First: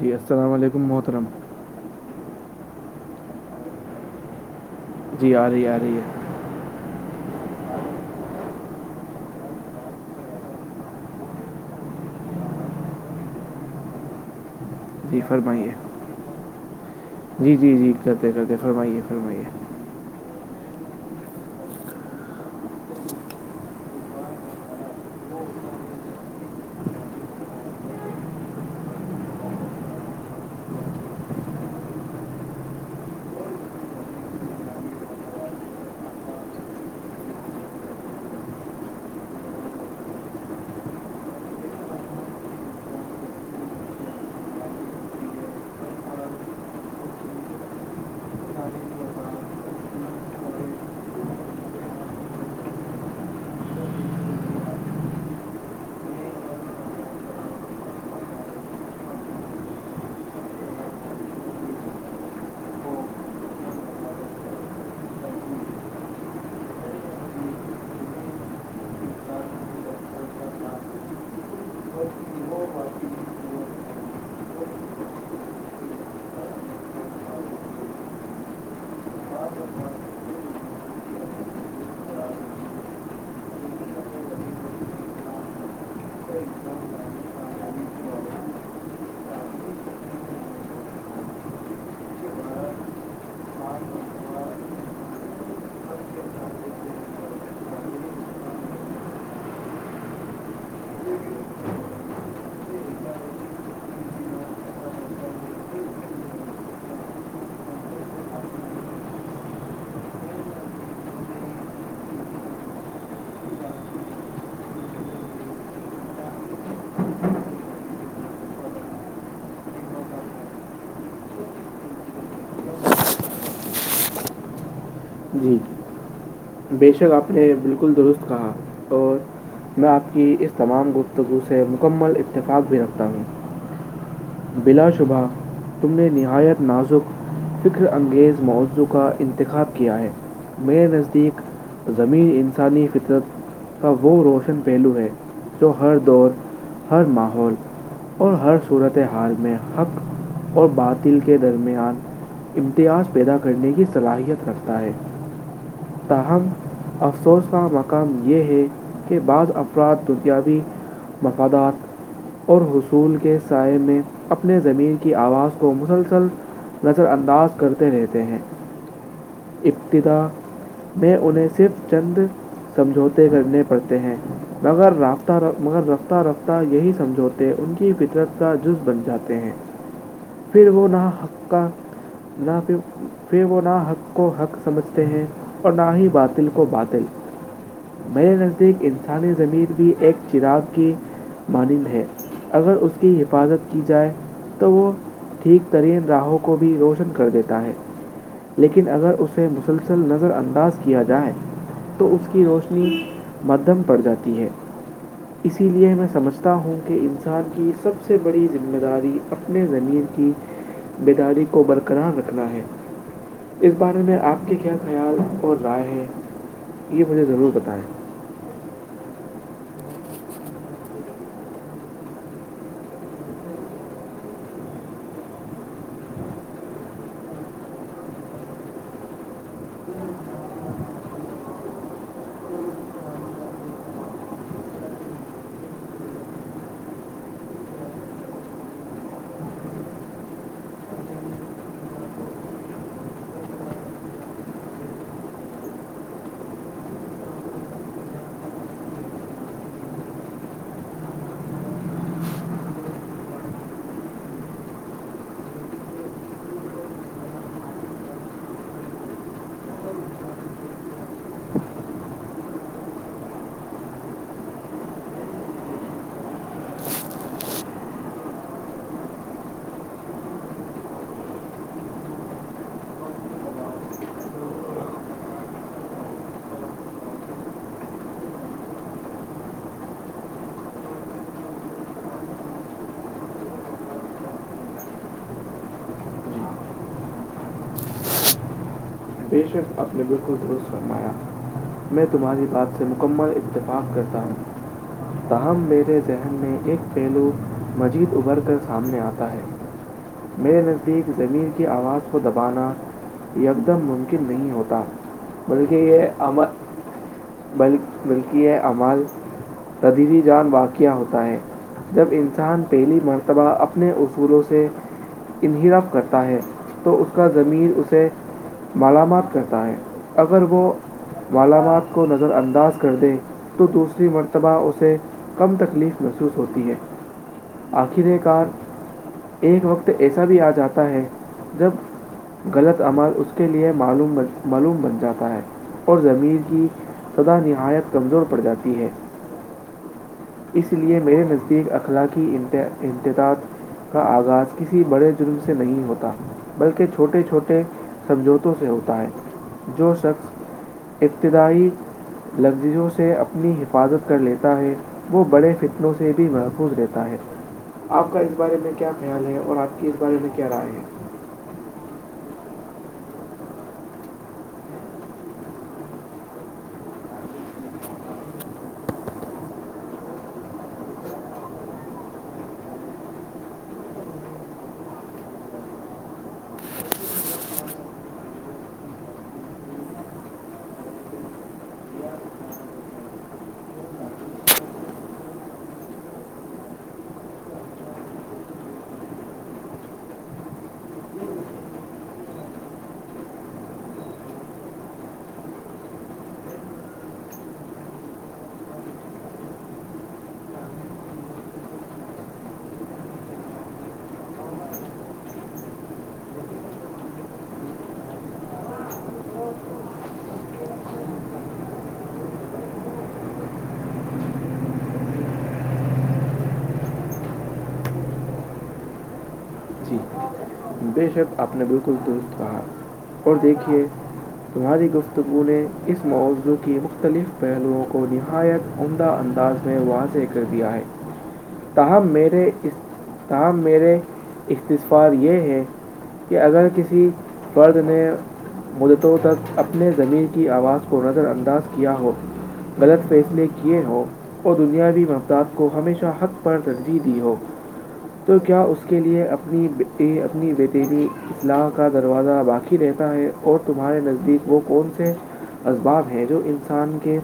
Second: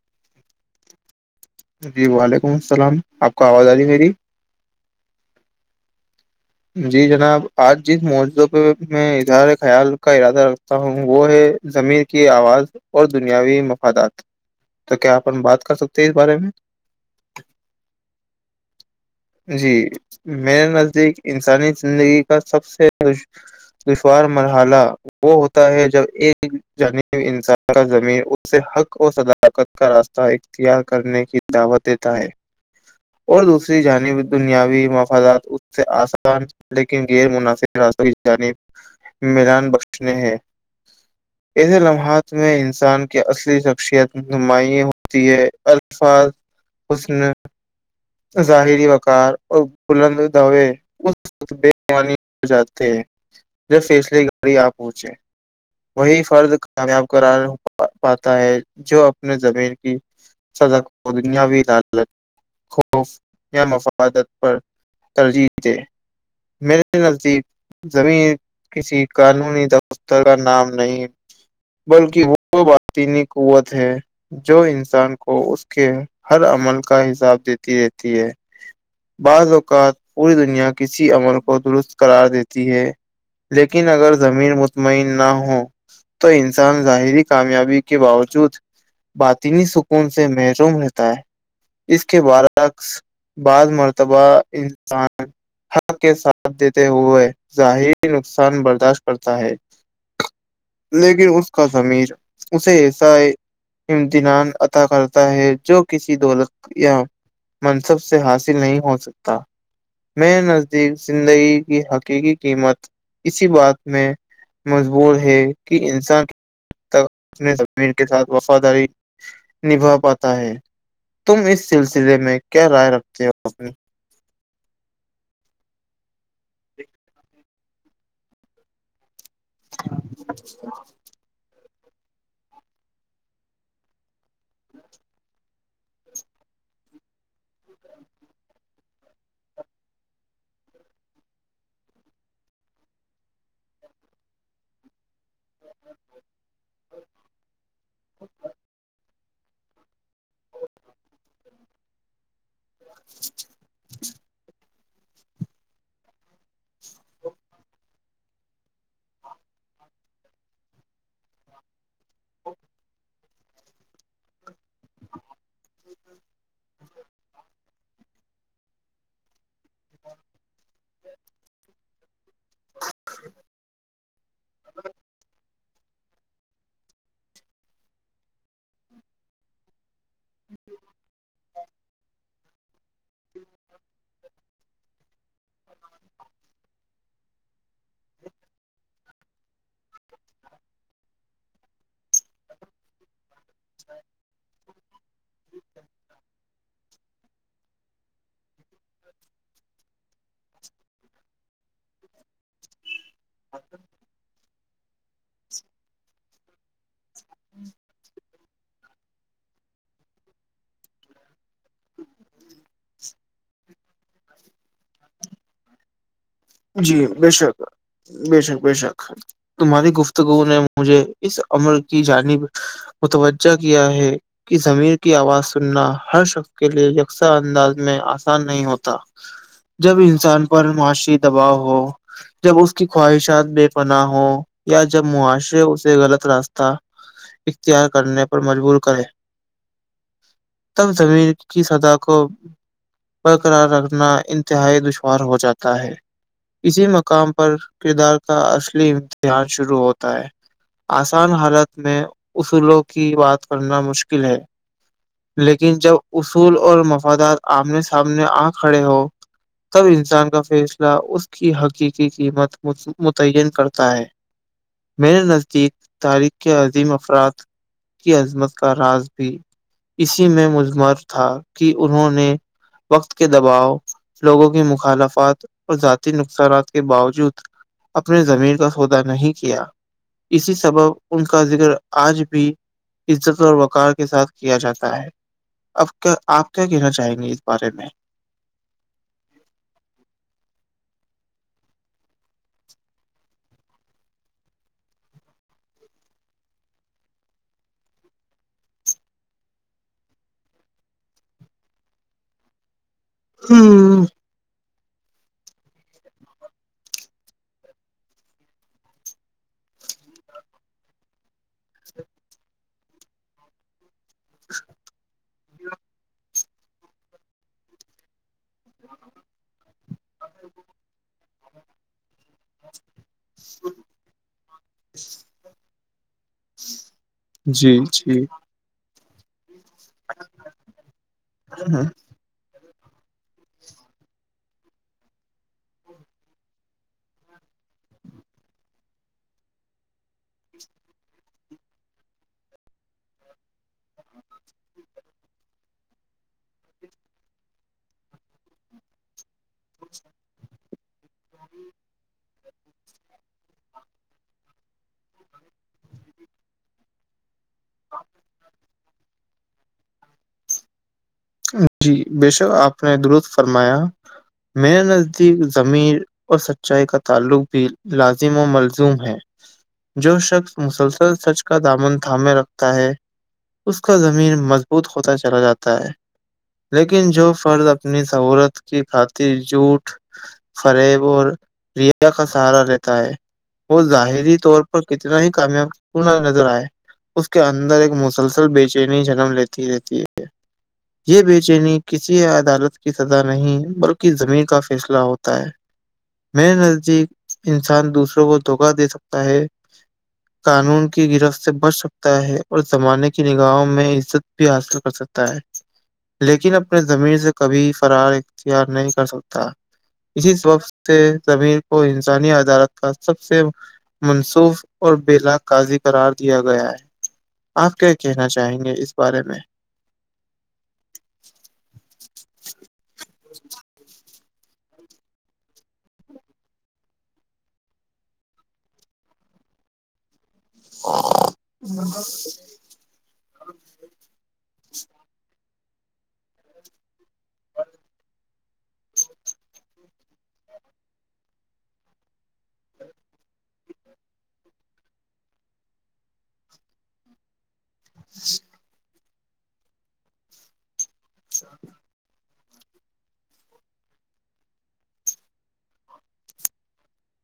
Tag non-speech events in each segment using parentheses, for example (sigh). جی السلام علیکم محترم جی وعلیکم السلام آپ کا آواز آ رہی ہے میری جی آ رہی ہے آ رہی ہے جی جناب آج جس موضوع پہ میں اظہار خیال کا ارادہ رکھتا ہوں وہ ہے زمیر کی آواز اور دنیاوی مفادات تو کیا جی اپن بات فرمائیے کر سکتے ہیں اس بارے میں جی جی جی کرتے کرتے فرمائیے فرمائیے جی میرے نزدیک انسانی زندگی کا سب سے دشوار مرحلہ وہ ہوتا ہے جب ایک جانب انسان کا زمین اس سے حق اور سدا (unintelligible) طاقت کا راستہ اختیار کرنے کی دعوت دیتا ہے اور دوسری جانب دنیاوی مفادات اس سے آس لیکن غیر مناسب راستوں کی جانب ملان بخشنے ہے (unintelligible) (inaudible) (inaudible) ایسے لمحات میں انسان کی اصلی شخصیت نماں ہوتی ہے الفاظ اس نے (unintelligible) ظاہری وقار اور بلند دے بے ہو جاتے ہیں جب فیصلے گاڑی آ پہنچے (unintelligible) وہی فرد کامیاب کرار پاتا ہے جو اپنے زمین کی دنیا بھی ل (unintelligible) خ یا مفادت پر ترجیح دے میرے نذیب (unintelligible) زمین کسی قانونی وستا کا نام نہیں بلکہ وہ باطینی قوت ہے (unintelligible) جو انسان کو اس کے ہر عمل کا حساب دیتی رہتی ہے بعض اوقات پوری دنیا کسی عمل کو درست کررار دیتی ہے لیکن اگر زمین مطمئن نہ ہ تو انسان ظاہری کامیابی کے باوجود باطینی سکون سے محروم رہتا ہے اس کے بارے شقص بعض مرتبہ انسان حق کے ساتھ دیتے ہوئے ظاہری نقصان برداشت کرتا ہے لیکن اس کا ضمیر اسے ایسا ہے امتنان عطا کرتا ہے جو کسی دولت یا منصب سے حاصل نہیں ہو سکتا میں نزدیک زندگی کی حقیقی قیمت اسی بات میں مجبور ہے کہ انسان تک اپنے زمین کے ساتھ وفاداری نبھا پاتا ہے تم اس سلسلے میں کیا رائے رکھتے ہو اپنی جی بے شک آپ نے بالکل درست کہا اور میں آپ کی اس تمام گ توگو اسے مکمل اتفاق بھی رکھتا ہوں بلا شبہ تم نے نہایت نازک فکر انگیز موضوع کا انتخاب کیا ہے میرے نزدیک زمین انسانی فطرت کا وہ روشن پہلو ہے جو ہر دور ہر ماحول اور ہر صورت حال میں حق اور باطل کے درمیان امتیاز پیدا کرنے کی صلاحیت رکتا ہے تاہم افسوس کا مقام یہ ہے کہ بعض افراد دنیاوی مفادات اور حصول کے سائے میں اپنے زمین کی آواز کو مسلسل نظر انداز کرتے رہتے ہیں ابتد میں انہیں صرف چند سمجھوتے کرنے پڑتے ہیں مگر رابطہ ر مگر رفتہ رفتہ یہی سمجھوتے ان کی فطرت کا جز بن جاتے ہیں پھر وہ نہ حکا نہ پ پھر وہ نہ حکا سمجھتے ہیں اور نہ ہی بااتل کو بااتل میرے نزدیک انسانی زمیر بھی ایک چراغ کی مانند ہے اگر اس کی حفاظت کی جائے تو وہ ٹھیک ترین راہوں کو بھی روشن کر دیتا ہے لیکن اگر اسے مسلسل نظر انداز کیا جائے تو اس کی روشنی مدھم پڑ جاتی ہے (inaudible) اسی لیے میں سمجھتا ہوں کہ انسان کی سب سے بڑی ذمہ داری اپنے میر کی بیداری کو برقرار رکھنا ہے اس بارے میں آپ کی کیا خیال اور رائے ہے جی یہ مجھے بے ضرور شک بتائیں بے شک بے شک تمہاری گفتگو نے مجھے اس عمل کی جانب متوجہ کیا ہے کہ زمیر کی آواز سننا ہر شخص کے لیے یکساں انداز میں آسان نہیں ہوتا جب انسان پر معاشی دباؤ ہو جب اس کی خواہشات بے پناہ ہوں یا جب معاشرے اسے غلط راستہ اختیار کرنے پر مجبور کریں تب زمین کی سزا کو برقرار رکھنا انتہائی دشوار ہو جاتا ہے اسی مقام پر کردار کا اصلی امتحان شروع ہوتا ہے آسان حالت میں اصولوں کی بات کرنا مشکل ہے لیکن جب اصول اور مفادات آمنے سامنے آ کھڑے ہو تب انسان کا فیس اس کی حقیقی قیمت متعین کرتا ہے میرے نزدیک تاریخ کے عظیم افراد کی عظمت کا راز بھی اسی میں مجمر تھا کہ انہوں نے وقت کے دباؤ لوگوں کی مخالفات اور ذاتی نقصانات کے باوجود اپنے زمیر کا سودا نہیں کیا اسی سبب ان کا ذکر آج بھی عزت اور وقار کے ساتھ کیا جاتا ہے اب کیا آپ کیا کہنا چاہیں گے اس بارے میں بے شک اپنے بل کل درست فرمایا میں تمہاری بات سے مکمل اتفاق کرتا ہوں تاہم میرے ذہن میں ایک پہلو مزید ابھر کر سامنے آتا ہے میرے نزدیک زمین کی آواز کو دبانا یک دم من ہوں مشکل نہیں ہوتا بلکہ یہ ام بلکہ یہ امال تدیبی جان واقعہ ہوتا ہے جب انسان پہلی مرتبہ اپنے اصولوں سے انہرپ کرتا ہے تو اس کا ضمیر اسے ملامات کرتا ہے اگر وہ مامات کو نظر ان انداز کر دیں تو دوسری مرتبہ اسے کم تکلیف محسوس ہوتی ہے جی آخر جی کار ایک وقت ایسا بھی آ جاتا ہے جب غلط عمل اس کے لئے معوم معلوم بن جاتا ہے اور ضمیر کی سدا نہایت کمزور پڑ جاتی ہے اس لیئے میرے نزدیک اخلاق انتدط کا آغاز کسی بڑے جرم سے نہیں ہوتا بلکہ چھوٹے چھوٹے سمجوتوں سے ہوتا ہے جو شخص ابتدائی لگزیوں سے اپنی حفاظت کر لیتا ہے وہ بڑے فتنوں سے بھی محفوظ رہتا ہے آپ کا اس بارے میں کیا خیال ہے اور آپ کی اس بارے میں کیا رائے ہے جی بے شک آپ نے درست فرمایا میرے نزدیک زمیر اور سچائی کا تعلق بھی لازم و ملزوم ہے جو شخص مسلسل سچ کا دامن تھامے رکھتا ہے اس کا ضمیر مضبوط ہوتا چلا جاتا ہے لیکن جو فرض اپنی سہولت کی خاطر جھوٹ فریب اور ریا کا سہارا رہتا ہے وہ ظاہری طور پر کتنا ہی کامیاب نظر آئے اس کے اندر ایک مسلسل بے چینی جنم لیتی رہتی ہے کہ یہ بے چینی کسی عدالت کی سزا نہیں بلکہ ضمیر کا فیصلہ ہوتا ہے میر نزدیک انسان دوسروں کو دھوکہ دے سکتا ہے قانون کی گرفت سے بچ سکتا ہے اور زمانے کی نگاہوں میں عزت بھی حاصل کر سکتا ہے لیکن اپنے زمین سے کبھی فرار اختیار نہیں کر سکتا اس وقت سے زمیر کو انسانی عدالت کا سب سے منصوخ اور بلا کاضی قرار دیا گیا ہے آپ کیا کہنا چاہیں گے اس بارے میں جی بے شک آپ نے بالکل درست کہا اور دیکھیے تمہاری گفتگو نے اس موضوع کی مختلف پہلوؤں کو نہایت عمدہ انداز میں واضح کر دیا ہے تاہم میرے اس تاہم میرے اختسفار یہ ہیں کہ اگر کسی فرد نے مدتوں تک اپنے زمین کی آواز کو نظر انداز کیا ہو غلط فیصلے کیے ہوں اور دنیاوی مفداد کو ہمیشہ حق پر ترجیح دی ہو تو کیا اس کے لئے اپنی اپنی بیتلی اطلاق کا دروازہ باقی رہتا ہے اور تمہارے نزدیک وہ کون سے اسباب ہے جو انسان کے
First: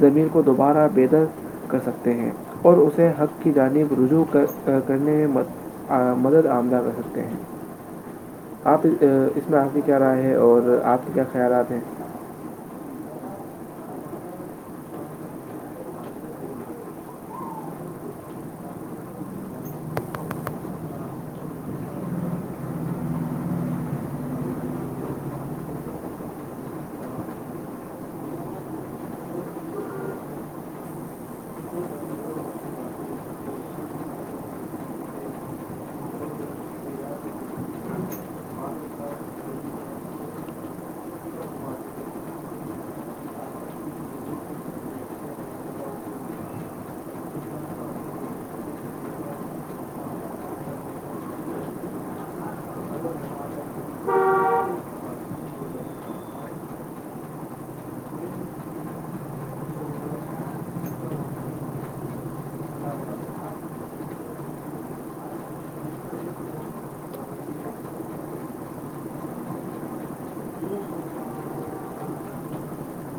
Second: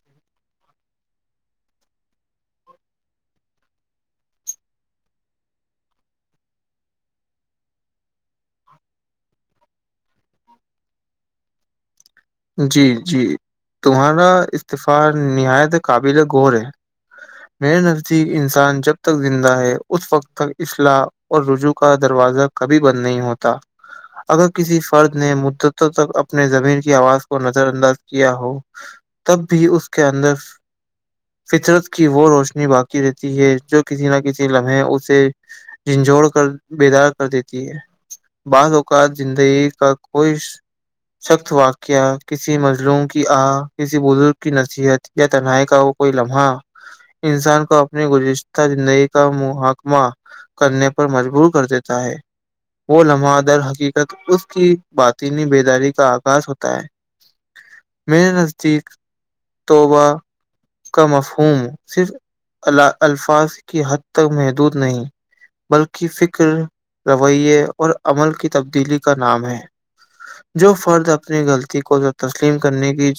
زمیر کو دوبارہ بےتر کر سکتے ہیں اور اسے حق کی جانب رجوع کر کرنے میں م مدد آمدہ رہ سکتے ہیں آپ اس میں آپ کی کیا رائے ہے اور آپ کے کیا خیالات ہیں جی جی تمہارا استعفاع نہایت قابل غور ہے میرے نزدیک انسان جب تک زندہ ہے اس وقت تک اصلاح اور رجوع کا دروازہ کبھی بند نہیں ہوتا اگر کسی فرد نے مدتوں تک اپنے ضمیر کی آواز کو نظر انداز کیا ہو تب بھی اس کے اندر فطرت کی وہ روشنی باقی رہتی ہے جو کسی نہ کسی لمحے اسے جھنجھڑ کر بیدار کر دیتی ہے بعض اوقات زندگی کا کوئی سخت واقعہ کسی مظلوم کی آ کسی بزرگ کی نصیحت یا تنہائی کا وہ کوئی لمحہ انسان کو اپنی گذشتہ زندگی کا محکمہ کرنے پر مجبور کر دیتا ہے وہ لمحہ در حقیقت اس کی باطینی بیداری کا آغاز ہوتا ہے میرے نزدیک توبہ کا مفہوم صرف الفاظ کی حد تک محدود نہیں بلکہ فکر رویے اور عمل کی تبدیلی کا نام ہے جو فرد اپنی غلطی کو تسلیم کرنے کی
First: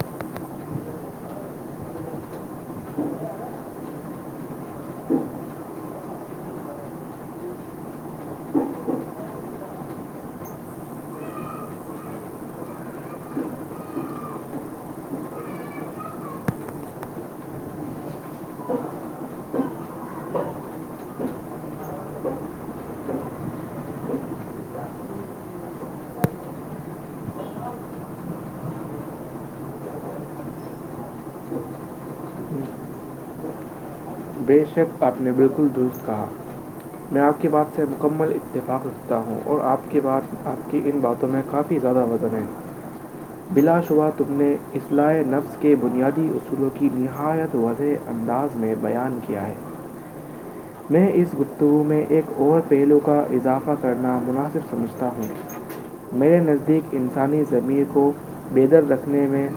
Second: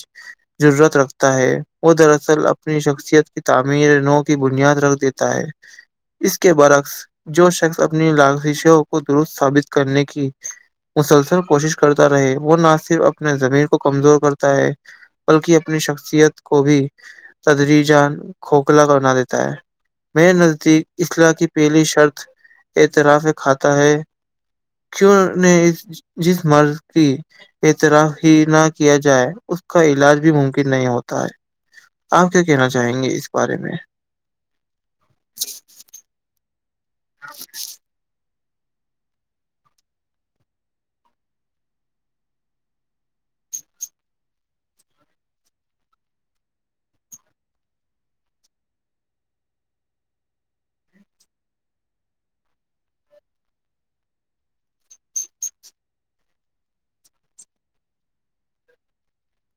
ضرورت رکھتا ہے وہ دراصل اپنی شخصیت کی تعمیر نو کی بنیاد رکھ دیتے تا ہے اس کے برعکس جو شخص اپنی لازشوں کو درست ثابت کرنے کی مسلسل کوشش کرتا رہے وہ نہ صرف اپنے زمین کو کمزور کرتا ہے بلکہ اپنی شخصیت کو بھی تدری جان کھوکھلا بنا دیتا ہے میر نزدیک اصلاح کی پہلی شرط اعتراف کھاتا ہے کیوں نے اس جس مرض کی طرح ہی نہ کیا جائے اس کا علاج بھی ممکن نہیں ہوتا ہے آپ کیا کہنا چاہیں گے اس بارے میں بے شک آپ نے بالکل درست کہا میں آپ کی بات سے مکمل اتفاق رکھتا ہوں اور آپ کی بات آپ کی ان باتوں میں کافی زیادہ وزن ہے بلا شبہ تم نے اصلاح نفس کے بنیادی اصولوں کی نہایت واضح انداز میں بیان کیا ہے (inaudible) میں اس گفتگو میں ایک اور پہلو کا اضافہ کرنا مناسب سمجھتا ہوں میرے نزدیک انسانی ضمیر کو بےتر رکھنے میں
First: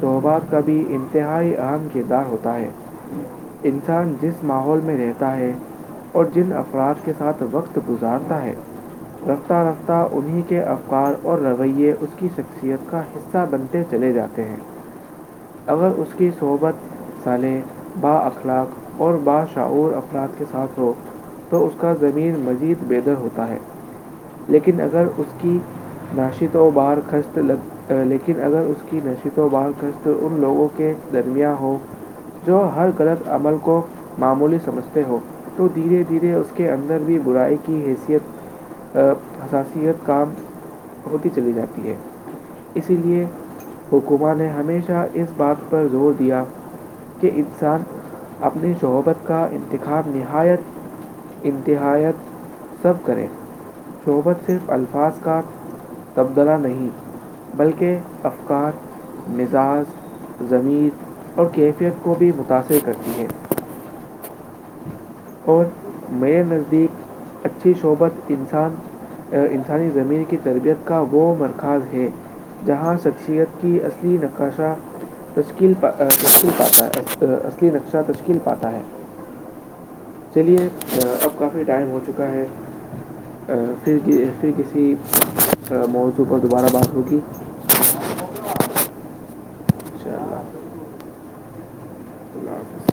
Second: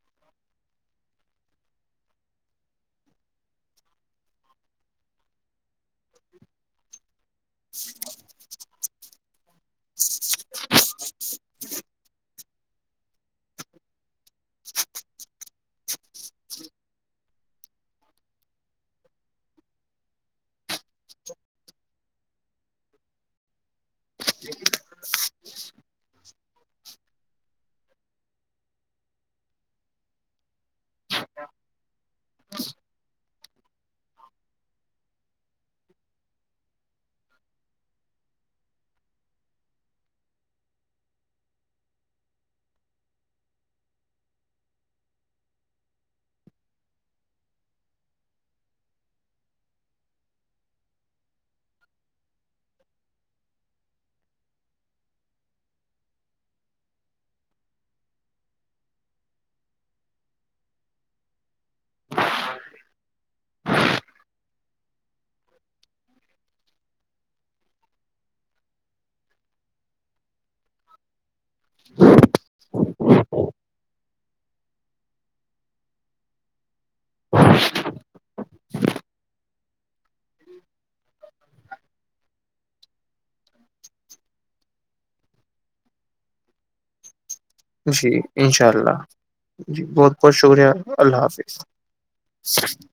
توبہ کا بھی انتہائی اہم کردار ہوتا ہے انسان جس ماحول میں رہتا ہے اور جن افراد کے ساتھ وقت گزارتا ہے رفتہ رفتہ انہیں کے افقار اور رویے اس کی شخصیت کا حصہ بنتے تے چلے جاتے ہیں (inaudible) اگر اس کی صحبت سالے با اخلاق اور باشعور افراد کے ساتھ ہو تو اس کا زمین مزید بےدر ہوتا ہے لیکن اگر اس کی ناشی تو باہر خست لگ لیکن اگر اس کی نشت و باہ کش ان لوگوں کے درمیا ہو جو ہر غلط عمل کو معمولی سمجھتے ہو تو دھیرے دھیرے اس کے اندر بھی برائی کی حیثیت حساسیت کام ہوتی چلی جاتی ہے اسی لیے حکوماں نے ہمیشہ اس بات پر زور دیا کہ انسان اپنی شحبت کا انتخاب نہایت انتہیت سب کریں شعبت صرف الفاظ کا تبدلہ نہیں بلکہ افکار مزاج زمیر اور کیفیت کو بھی متاثر کرتی ہے اور میرے نزدیک اچھی شعبت انسان انسانی ضمیر کی تربیت کا وہ مرکز ہے جہاں شخصیت کی اصلی نش تکی تشکیل پاتا اصلی نقشہ تشکیل کھل پاتا ہے چلیے اب کافی ٹائم ہو چکا ہے پھر پھر کسی موضوع پر دوبارہ بات ہوگی جی انشاء اللہ جی بہت انشاءاللہ بہت شکریہ اللہ حافظ (inaudible)